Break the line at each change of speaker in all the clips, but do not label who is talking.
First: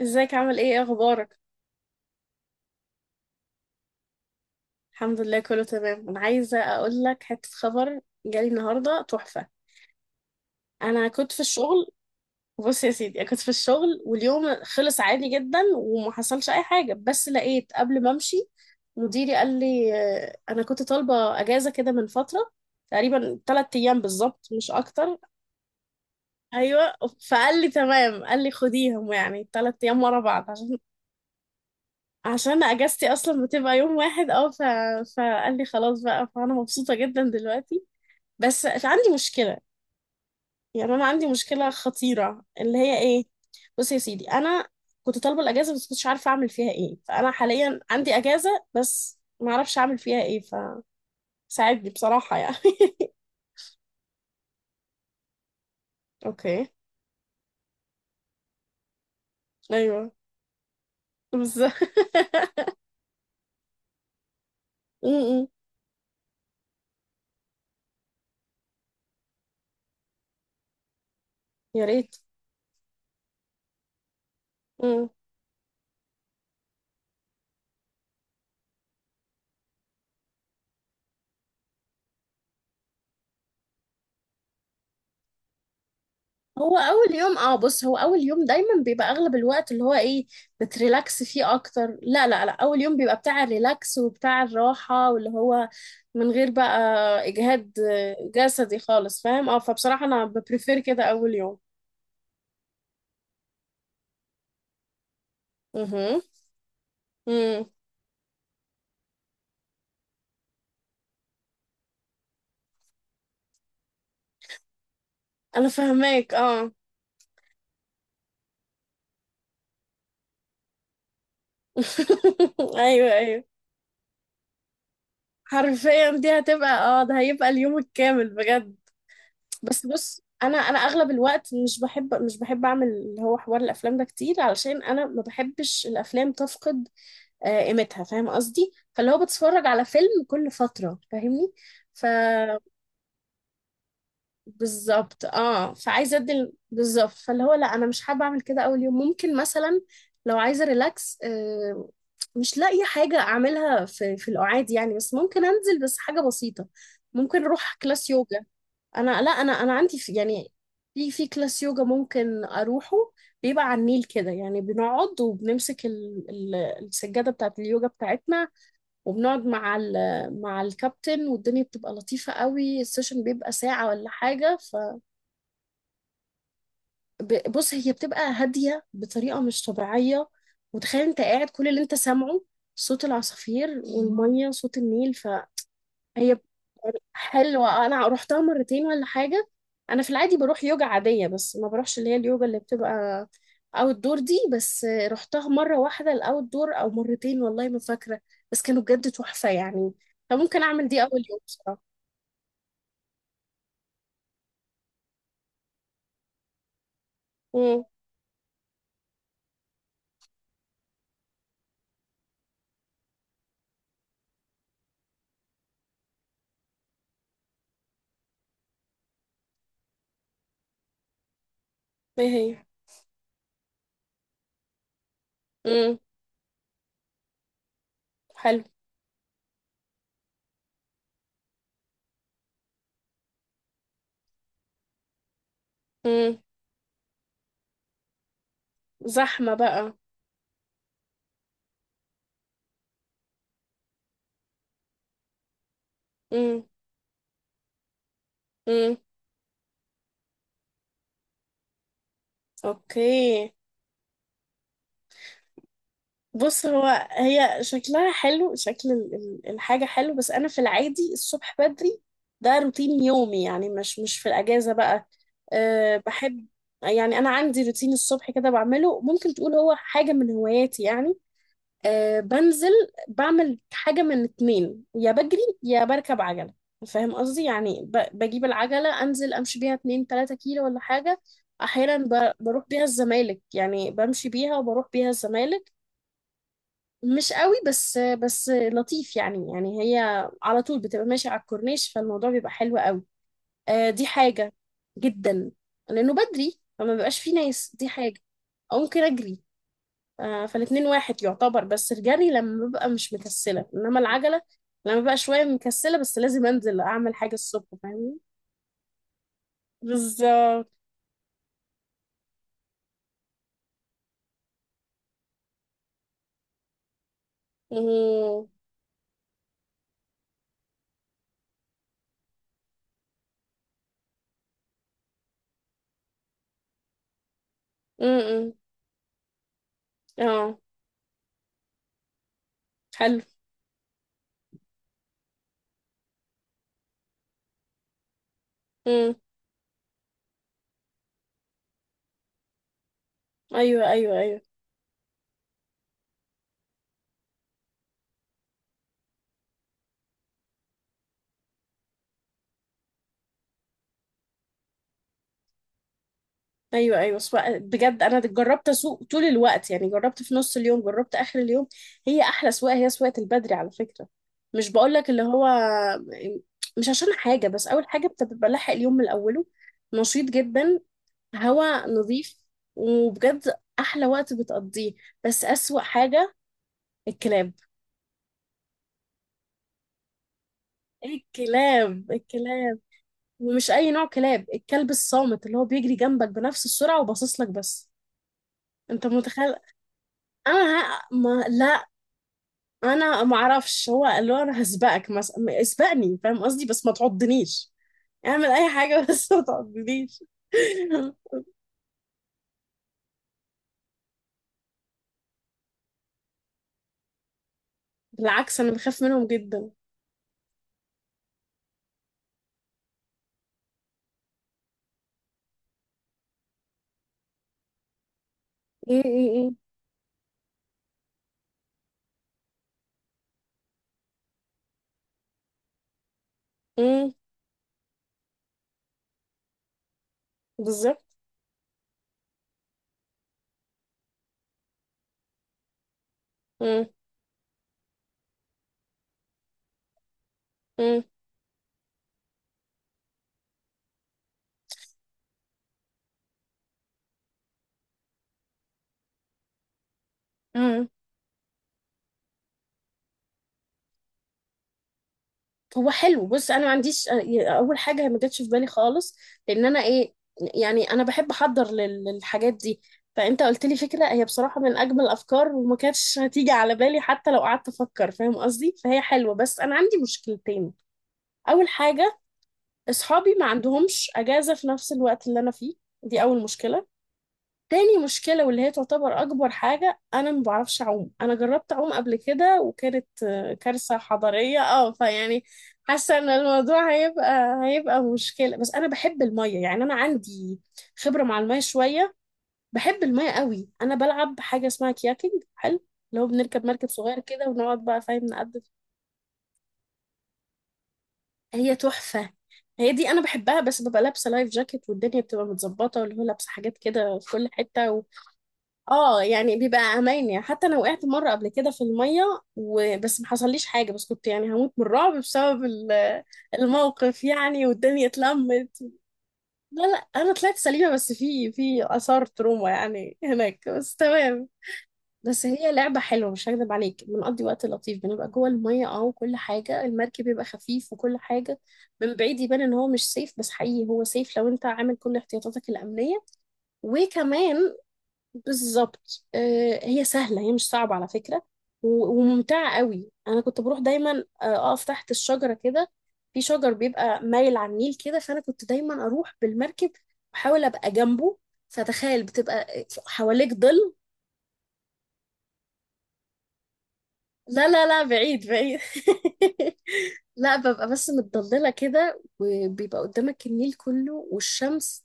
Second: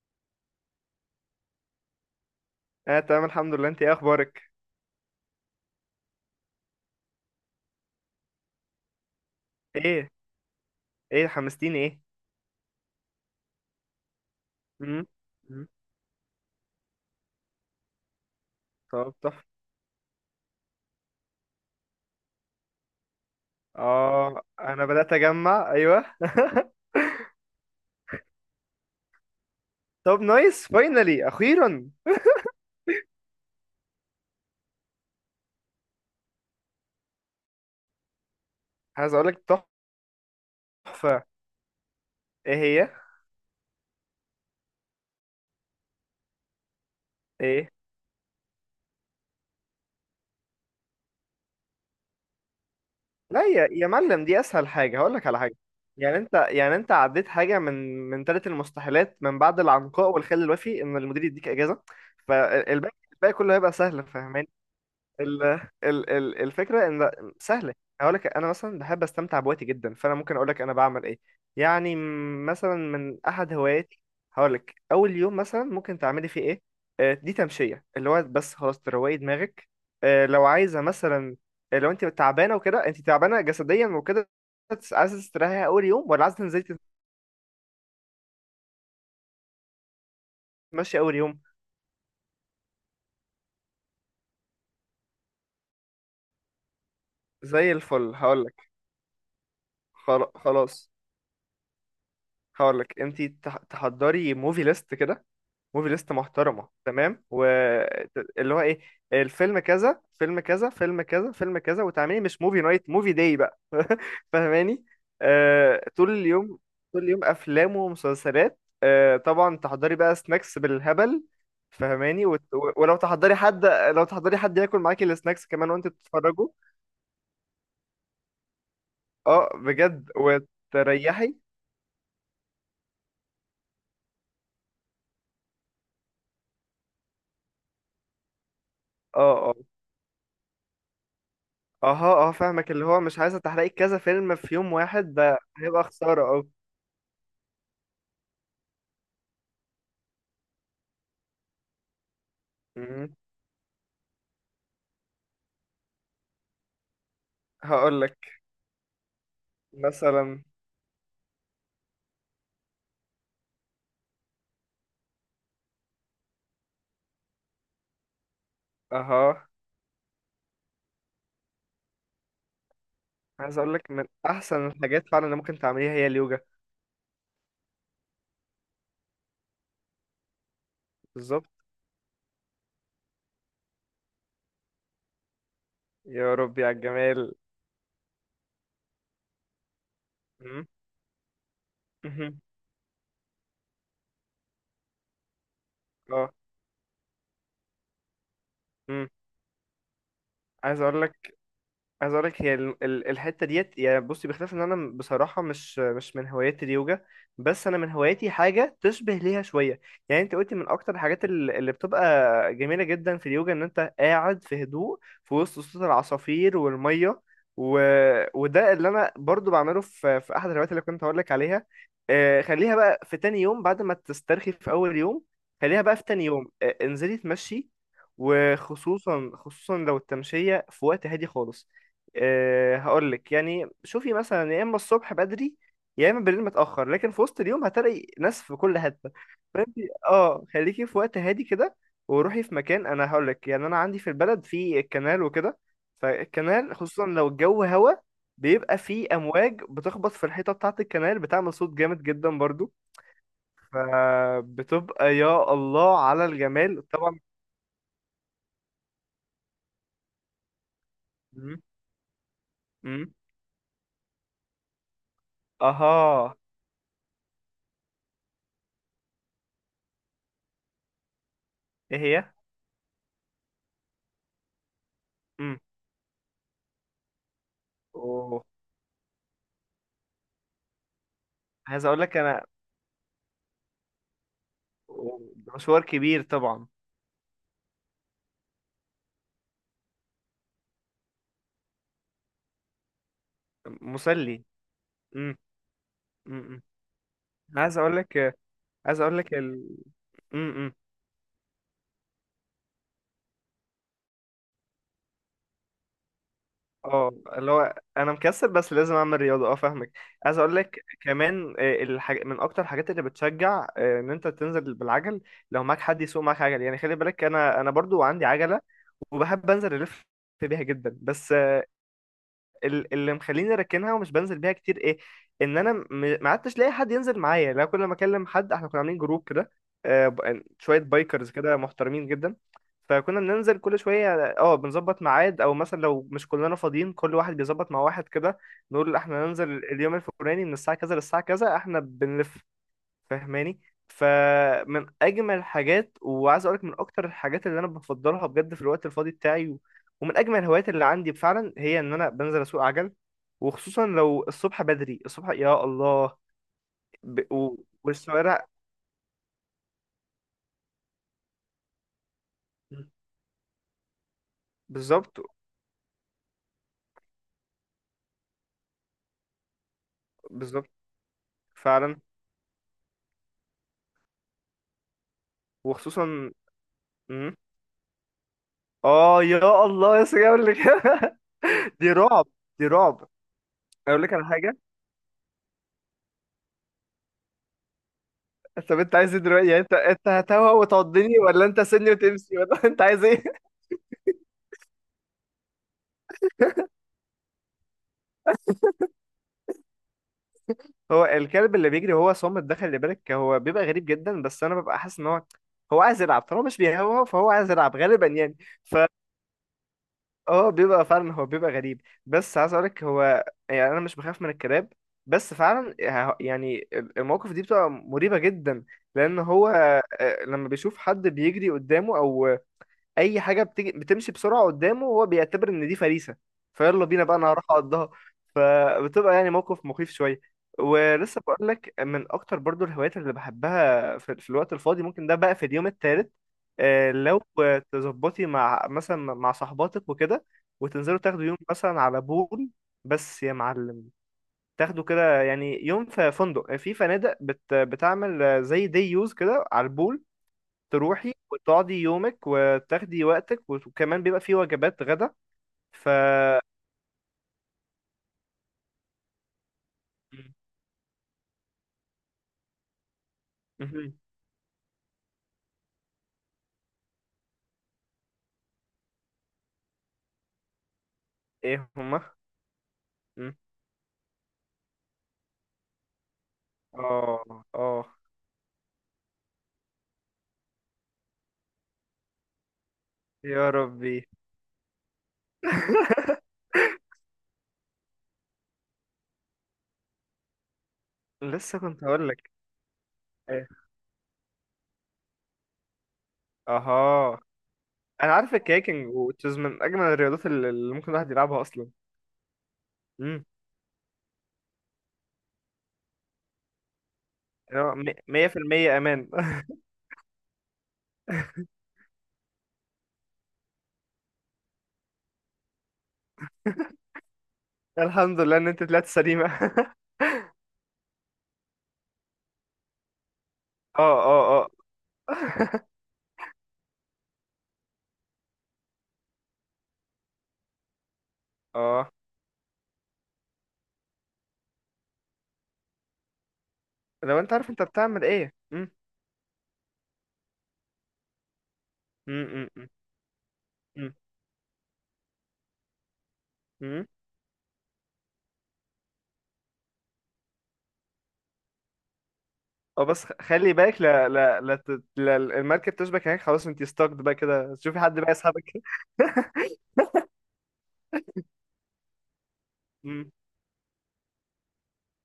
ازيك؟ عامل ايه اخبارك؟
اه تمام، الحمد لله. انت ايه اخبارك؟
الحمد لله، كله تمام. انا عايزه اقول لك حته خبر جالي النهارده تحفه.
ايه
انا
ايه
كنت في
حمستيني
الشغل.
ايه؟
بص يا سيدي، انا كنت في الشغل واليوم خلص
مم.
عادي جدا
مم.
وما حصلش اي حاجه، بس لقيت قبل ما امشي.
طب
مديري
تحفه.
قال لي، انا كنت طالبه اجازه كده من فتره، تقريبا ثلاث ايام
اه
بالظبط مش
انا بدات
اكتر.
اجمع، ايوه.
ايوه، فقال لي تمام، قال لي خديهم يعني ثلاث ايام ورا
طب
بعض
نايس،
عشان
فاينلي اخيرا.
عشان اجازتي اصلا بتبقى يوم واحد، فقال لي خلاص بقى، فانا مبسوطه جدا دلوقتي. بس عندي
عايز اقول لك
مشكله، يعني انا
تحفه.
عندي مشكله خطيره،
ايه
اللي
هي؟
هي ايه؟ بص يا سيدي، انا كنت طالبه الاجازه بس كنتش عارفه اعمل فيها ايه، فانا
ايه؟
حاليا عندي اجازه بس ما اعرفش اعمل فيها ايه. فساعدني بصراحه يعني.
لا يا معلم، دي اسهل حاجه. هقول لك على حاجه. يعني انت
اوكي.
يعني انت عديت حاجه من ثلاث المستحيلات، من بعد العنقاء
ايوه،
والخل الوفي، ان المدير يديك
بالظبط.
اجازه. فالباقي، كله هيبقى سهل. فاهماني؟
م-
ال
م.
ال ال الفكرة ان سهلة. هقول لك انا مثلا بحب استمتع بوقتي جدا، فانا ممكن اقول لك انا بعمل ايه.
يا
يعني
ريت.
مثلا من احد هواياتي. هقول لك اول يوم مثلا ممكن تعملي فيه ايه. دي تمشية، اللي هو بس خلاص تروقي دماغك. لو عايزة مثلا، لو انت تعبانة وكده، انت تعبانة جسديا وكده، بس عايزة تستريحي اول يوم، ولا عايزة تنزلي
هو اول يوم، بص، هو اول يوم دايما بيبقى اغلب الوقت اللي هو ايه،
تتمشي اول
بتريلاكس
يوم؟
فيه اكتر. لا لا لا، اول يوم بيبقى بتاع الريلاكس وبتاع الراحة، واللي هو من غير بقى اجهاد
زي الفل. هقول لك،
جسدي خالص، فاهم؟ اه، فبصراحة انا ببريفير
خلاص.
كده اول يوم.
هقول لك انت تحضري موفي ليست كده، موفي ليست
امم.
محترمه تمام. واللي هو ايه؟ الفيلم كذا، فيلم كذا، فيلم كذا، فيلم كذا، وتعملي مش موفي نايت، موفي داي بقى. فاهماني؟
انا
آه، طول
فاهماك
اليوم،
اه.
طول اليوم افلام ومسلسلات. آه، طبعا تحضري بقى سناكس بالهبل. فاهماني؟ ولو
ايوه،
تحضري
ايوه،
حد، لو تحضري حد ياكل معاكي السناكس كمان وانت
حرفيا دي
بتتفرجوا.
هتبقى، اه ده هيبقى اليوم الكامل بجد.
اه
بس
بجد،
بص، انا اغلب
وتريحي.
الوقت مش بحب اعمل اللي هو حوار الافلام ده كتير، علشان انا ما بحبش الافلام تفقد قيمتها، فاهم قصدي؟ فاللي
اه
هو
اه
بتفرج على فيلم كل فتره، فاهمني؟ ف
اه فاهمك. اللي هو مش عايزه تحرقي كذا فيلم في يوم واحد،
بالظبط،
ده هيبقى
فعايزه
خساره.
بالظبط، فاللي هو لا، انا مش حابه اعمل كده اول يوم. ممكن مثلا لو عايزه ريلاكس، مش لاقيه
اه،
حاجه اعملها في القعاد يعني، بس ممكن انزل بس حاجه بسيطه، ممكن اروح
هقول
كلاس
لك
يوجا. انا، لا، انا عندي في،
مثلا.
يعني في كلاس يوجا ممكن اروحه، بيبقى على النيل كده، يعني بنقعد وبنمسك السجاده بتاعت اليوجا بتاعتنا، وبنقعد
اها،
مع الكابتن والدنيا بتبقى لطيفه قوي، السيشن بيبقى
عايز اقول
ساعه
لك من
ولا حاجه.
احسن الحاجات فعلا اللي ممكن تعمليها هي اليوجا.
فبص، هي بتبقى هاديه بطريقه مش طبيعيه، وتخيل انت
بالظبط.
قاعد كل اللي انت سامعه، صوت العصافير والميه، صوت النيل.
يا
هي
ربي على الجمال.
حلوة، أنا روحتها مرتين ولا حاجة. أنا في العادي بروح
مم.
يوجا عادية، بس ما بروحش اللي هي
مهم.
اليوجا اللي بتبقى أوت دور، دي بس روحتها مرة واحدة
اه.
الأوت دور، أو مرتين، والله ما فاكرة، بس كانوا
مم.
بجد تحفة يعني. فممكن
عايز
أعمل دي
اقول
أول
لك،
يوم بصراحة.
عايز اقول لك هي الحته ديت. يعني بصي، بخلاف ان انا بصراحه مش من هوايات اليوجا، بس انا
امم.
من هواياتي حاجه تشبه ليها شويه. يعني انت قلتي من اكتر الحاجات اللي بتبقى جميله جدا في اليوجا ان انت قاعد في هدوء، في وسط صوت العصافير والميه، و... وده اللي انا برضو بعمله في احد الهوايات اللي كنت هقول لك عليها.
إيه هي؟
خليها بقى في تاني يوم بعد ما تسترخي في اول يوم. خليها بقى
امم.
في تاني يوم، انزلي تمشي.
حلو.
وخصوصا لو التمشيه في وقت هادي خالص. هقول لك يعني شوفي مثلا، يا اما الصبح بدري، يا اما
امم.
بالليل متاخر. لكن في وسط اليوم هتلاقي ناس في كل حته.
زحمة
فانت،
بقى.
اه، خليكي في وقت هادي كده. وروحي في مكان، انا هقول لك يعني، انا عندي في البلد في كنال وكده.
امم.
فالكنال خصوصا لو الجو هوا، بيبقى
امم.
فيه امواج بتخبط في الحيطه بتاعه الكنال، بتعمل صوت جامد جدا برضو.
أوكي.
فبتبقى يا الله على
بص،
الجمال
هو
طبعا.
هي شكلها حلو، شكل الحاجة حلو، بس أنا في العادي الصبح
مم.
بدري، ده روتين
مم.
يومي يعني، مش مش في الأجازة بقى. أه،
اها.
بحب، يعني أنا عندي روتين الصبح كده بعمله، ممكن تقول هو حاجة من هواياتي يعني.
ايه
أه،
هي؟
بنزل بعمل حاجة من اتنين، يا بجري
امم.
يا بركب عجلة، فاهم قصدي؟ يعني
اوه.
بجيب العجلة أنزل أمشي بيها 2 3 كيلو ولا حاجة.
عايز
أحيانا
اقول لك انا،
بروح بيها الزمالك، يعني بمشي بيها وبروح بيها
ده
الزمالك،
مشوار كبير طبعا.
مش قوي بس، بس لطيف يعني، يعني هي على طول بتبقى ماشية على الكورنيش، فالموضوع بيبقى حلو قوي. آه، دي
مسلي.
حاجة
امم
جدا، لأنه بدري
امم
فما بيبقاش فيه
أنا
ناس،
عايز
دي
اقول
حاجة.
لك،
أو
عايز
ممكن
اقول لك
أجري. آه،
امم.
فالاتنين واحد يعتبر، بس الجري لما ببقى مش مكسلة، إنما العجلة لما ببقى شوية مكسلة، بس لازم أنزل
اه،
أعمل حاجة
اللي
الصبح،
هو انا
فاهمين؟
مكسل بس لازم اعمل رياضه. اه فاهمك. عايز اقول
بالظبط.
لك كمان، من اكتر الحاجات اللي بتشجع ان انت تنزل بالعجل، لو معاك حد يسوق معاك عجل. يعني خلي بالك، انا برضو عندي
مم.
عجله، وبحب انزل الف بيها جدا. بس اللي مخليني راكنها ومش بنزل بيها كتير، ايه؟ ان انا ما عدتش لاقي حد ينزل معايا. لا، كل ما اكلم
مم.
حد، احنا كنا عاملين جروب كده،
اه.
شويه بايكرز كده محترمين جدا. فكنا
حلو.
بننزل كل شويه، اه، بنظبط ميعاد. او مثلا لو مش كلنا فاضيين، كل واحد بيظبط مع واحد كده. نقول
مم.
احنا ننزل اليوم الفلاني من الساعه كذا للساعه كذا، احنا بنلف. فاهماني؟
أيوه، أيوه، أيوه،
فمن اجمل الحاجات، وعايز اقولك من اكتر الحاجات اللي انا بفضلها بجد في الوقت الفاضي بتاعي، ومن اجمل الهوايات اللي عندي فعلا، هي ان انا بنزل اسوق عجل. وخصوصا لو الصبح بدري، الصبح يا الله.
ايوه، ايوه،
ب... و...
بجد انا
والشوارع.
جربت اسوق طول الوقت، يعني جربت في نص اليوم، جربت اخر اليوم، هي احلى سواقه، هي سواقه البدري على فكره. مش بقول لك
بالظبط.
اللي هو مش عشان حاجه، بس اول حاجه بتبقى لاحق اليوم من اوله، نشيط
بالظبط.
جدا، هوا
فعلا.
نظيف، وبجد احلى وقت بتقضيه. بس اسوأ
وخصوصا.
حاجه
مم.
الكلاب.
اه يا الله، يا سيدي، اقول لك. دي
الكلاب،
رعب، دي
الكلاب،
رعب.
ومش اي
اقول
نوع
لك على
كلاب،
حاجه.
الكلب الصامت اللي هو بيجري جنبك بنفس السرعه وباصص لك بس.
طب انت
انت
عايز ايه دلوقتي؟
متخيل؟
يعني انت هتهوى
انا ه...
وتعضني،
ما...
ولا انت
لا،
سني وتمشي، ولا انت عايز
انا
ايه؟
ما اعرفش، هو اللي هو انا هسبقك مثلا، اسبقني، فاهم قصدي؟ بس ما تعضنيش، اعمل اي حاجه بس ما تعضنيش.
هو الكلب اللي بيجري، هو صامت، دخل اللي بالك، هو بيبقى غريب جدا. بس انا ببقى حاسس ان هو، هو عايز يلعب. طالما مش بيهوى، فهو عايز يلعب غالبا يعني.
بالعكس، انا بخاف منهم جدا.
فهو بيبقى فعلا، هو بيبقى غريب. بس عايز اقولك هو، يعني انا مش بخاف من الكلاب. بس فعلا يعني المواقف دي بتبقى مريبة جدا.
م-
لان هو،
م-
لما بيشوف حد بيجري قدامه، او اي حاجه بتجي بتمشي بسرعه قدامه، وهو بيعتبر ان دي فريسه،
م.
فيلا بينا
م.
بقى، انا هروح اقضها. فبتبقى يعني موقف مخيف شويه.
بالظبط.
ولسه بقول لك، من اكتر برضو الهوايات اللي بحبها في, الوقت الفاضي، ممكن ده بقى في اليوم الثالث.
م-
لو تظبطي مع مثلا، مع صاحباتك وكده، وتنزلوا
م-
تاخدوا يوم مثلا على بول. بس يا معلم، تاخدوا كده يعني يوم في فندق، في فنادق بت بتعمل زي دي يوز كده على البول.
م.
تروحي وتقعدي يومك، وتاخدي وقتك، وكمان بيبقى فيه وجبات غدا. ف
هو حلو، بص انا ما عنديش، اول حاجه ما جاتش في بالي خالص، لان انا ايه؟ يعني انا بحب احضر للحاجات دي، فانت قلت لي
مهم.
فكره هي بصراحه من اجمل الافكار، وما كانتش هتيجي على بالي حتى لو قعدت افكر، فاهم قصدي؟ فهي حلوه، بس انا عندي مشكلتين. اول
ايه هما؟
حاجه، اصحابي
مم.
ما عندهمش اجازه في نفس الوقت اللي انا فيه، دي اول مشكله.
اه اه.
تاني مشكله واللي هي تعتبر اكبر حاجه، انا ما بعرفش اعوم. انا جربت اعوم قبل كده وكانت
يا
كارثه
ربي.
حضاريه، فيعني حاسه ان الموضوع هيبقى مشكله، بس انا بحب الميه يعني، انا عندي خبره مع
لسه
الميه
كنت هقول
شويه،
لك.
بحب الميه
ايه؟
قوي. انا بلعب حاجه اسمها كياكينج، حلو، اللي هو بنركب مركب صغير
اها،
كده ونقعد بقى،
انا
فاهم؟
عارف
نقدم.
الكايكنج وتشيز، من اجمل الرياضات اللي ممكن الواحد يلعبها اصلا.
هي تحفة، هي دي أنا
امم.
بحبها، بس ببقى لابسة لايف جاكيت والدنيا بتبقى متظبطة، واللي هو لابسة حاجات كده في كل حتة
100% امان.
اه، يعني بيبقى أمان، يعني حتى أنا وقعت مرة قبل كده في المية، وبس ما حصليش حاجة، بس كنت يعني هموت من الرعب بسبب الموقف يعني، والدنيا
الحمد لله ان انت
اتلمت.
طلعت سليمه.
لا لا، أنا طلعت سليمة، بس في آثار تروما يعني هناك،
اه
بس
اه اه
تمام. بس هي لعبة حلوة، مش هكدب عليك، بنقضي وقت لطيف، بنبقى جوه المية وكل حاجة، المركب بيبقى خفيف وكل حاجة،
اه.
من بعيد يبان ان هو مش سيف، بس حقيقي هو سيف لو انت عامل كل احتياطاتك الأمنية،
لو انت عارف انت
وكمان
بتعمل ايه.
بالظبط. هي سهلة، هي مش صعبة على فكرة،
امم
وممتعة قوي. انا كنت بروح دايما اقف تحت الشجرة كده، في شجر
امم
بيبقى مايل على النيل كده، فانا كنت دايما اروح بالمركب واحاول ابقى جنبه، فتخيل
اه،
بتبقى
بس خلي
حواليك
بالك،
ظل.
لا لا لا, لا، المركب تشبك هناك، خلاص انت ستاكد بقى كده،
لا
شوفي
لا
حد
لا،
بقى يسحبك.
بعيد، بعيد. لا، ببقى بس متضللة كده، وبيبقى
مم،
قدامك النيل كله والشمس،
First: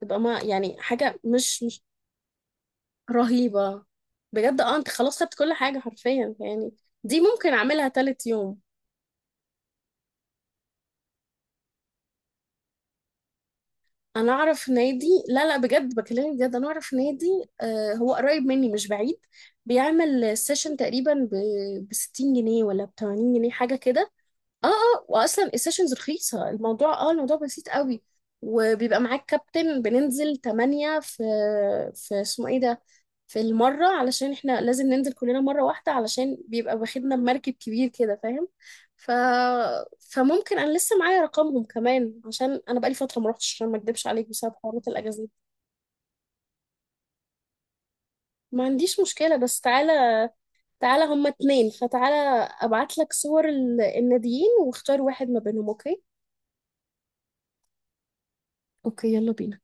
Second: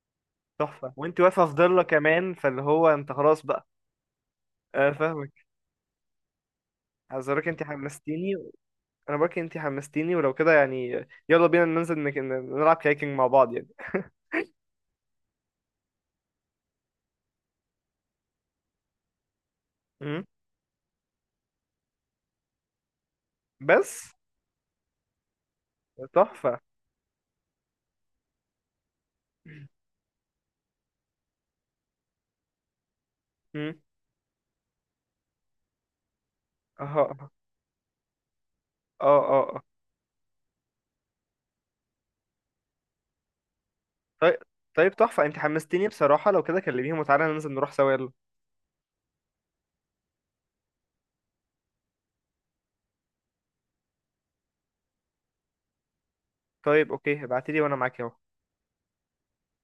تبقى ما يعني
تحفة.
حاجة
وانت واقفة في
مش
ضلة كمان، فاللي هو انت خلاص بقى.
رهيبة. بجد اه، انت
اه
خلاص خدت
فاهمك.
كل حاجة حرفيا يعني، دي
عايز اقولك
ممكن
انت
اعملها تالت
حمستيني.
يوم.
انا بقولك انت حمستيني. ولو كده يعني يلا بينا ننزل نلعب كايكنج مع بعض يعني.
انا اعرف نادي، لا لا، بجد بكلمك بجد، انا اعرف نادي، آه هو قريب مني مش بعيد،
مم،
بيعمل سيشن تقريبا ب 60 جنيه ولا ب 80 جنيه حاجة كده.
بس
اه، اه، واصلا السيشنز رخيصه،
تحفة.
الموضوع بسيط قوي، وبيبقى معاك كابتن. بننزل 8 في اسمه ايه ده؟ في
مم،
المره، علشان احنا لازم ننزل كلنا مره واحده، علشان بيبقى
اه
واخدنا
اه
بمركب كبير كده، فاهم؟ ف
اه.
فممكن انا لسه معايا رقمهم كمان، عشان انا بقالي فتره ما روحتش، عشان ما اكدبش عليك
طيب،
بسبب حوارات
طيب تحفة،
الاجازات.
انت حمستيني بصراحة. لو كده كلميهم وتعالى ننزل نروح سوا، يلا.
ما عنديش مشكله، بس تعالى، تعالى هما اتنين، فتعالى ابعت لك صور الناديين واختار واحد ما بينهم، اوكي؟
طيب اوكي، ابعتيلي وانا معاك اهو.
اوكي، يلا بينا.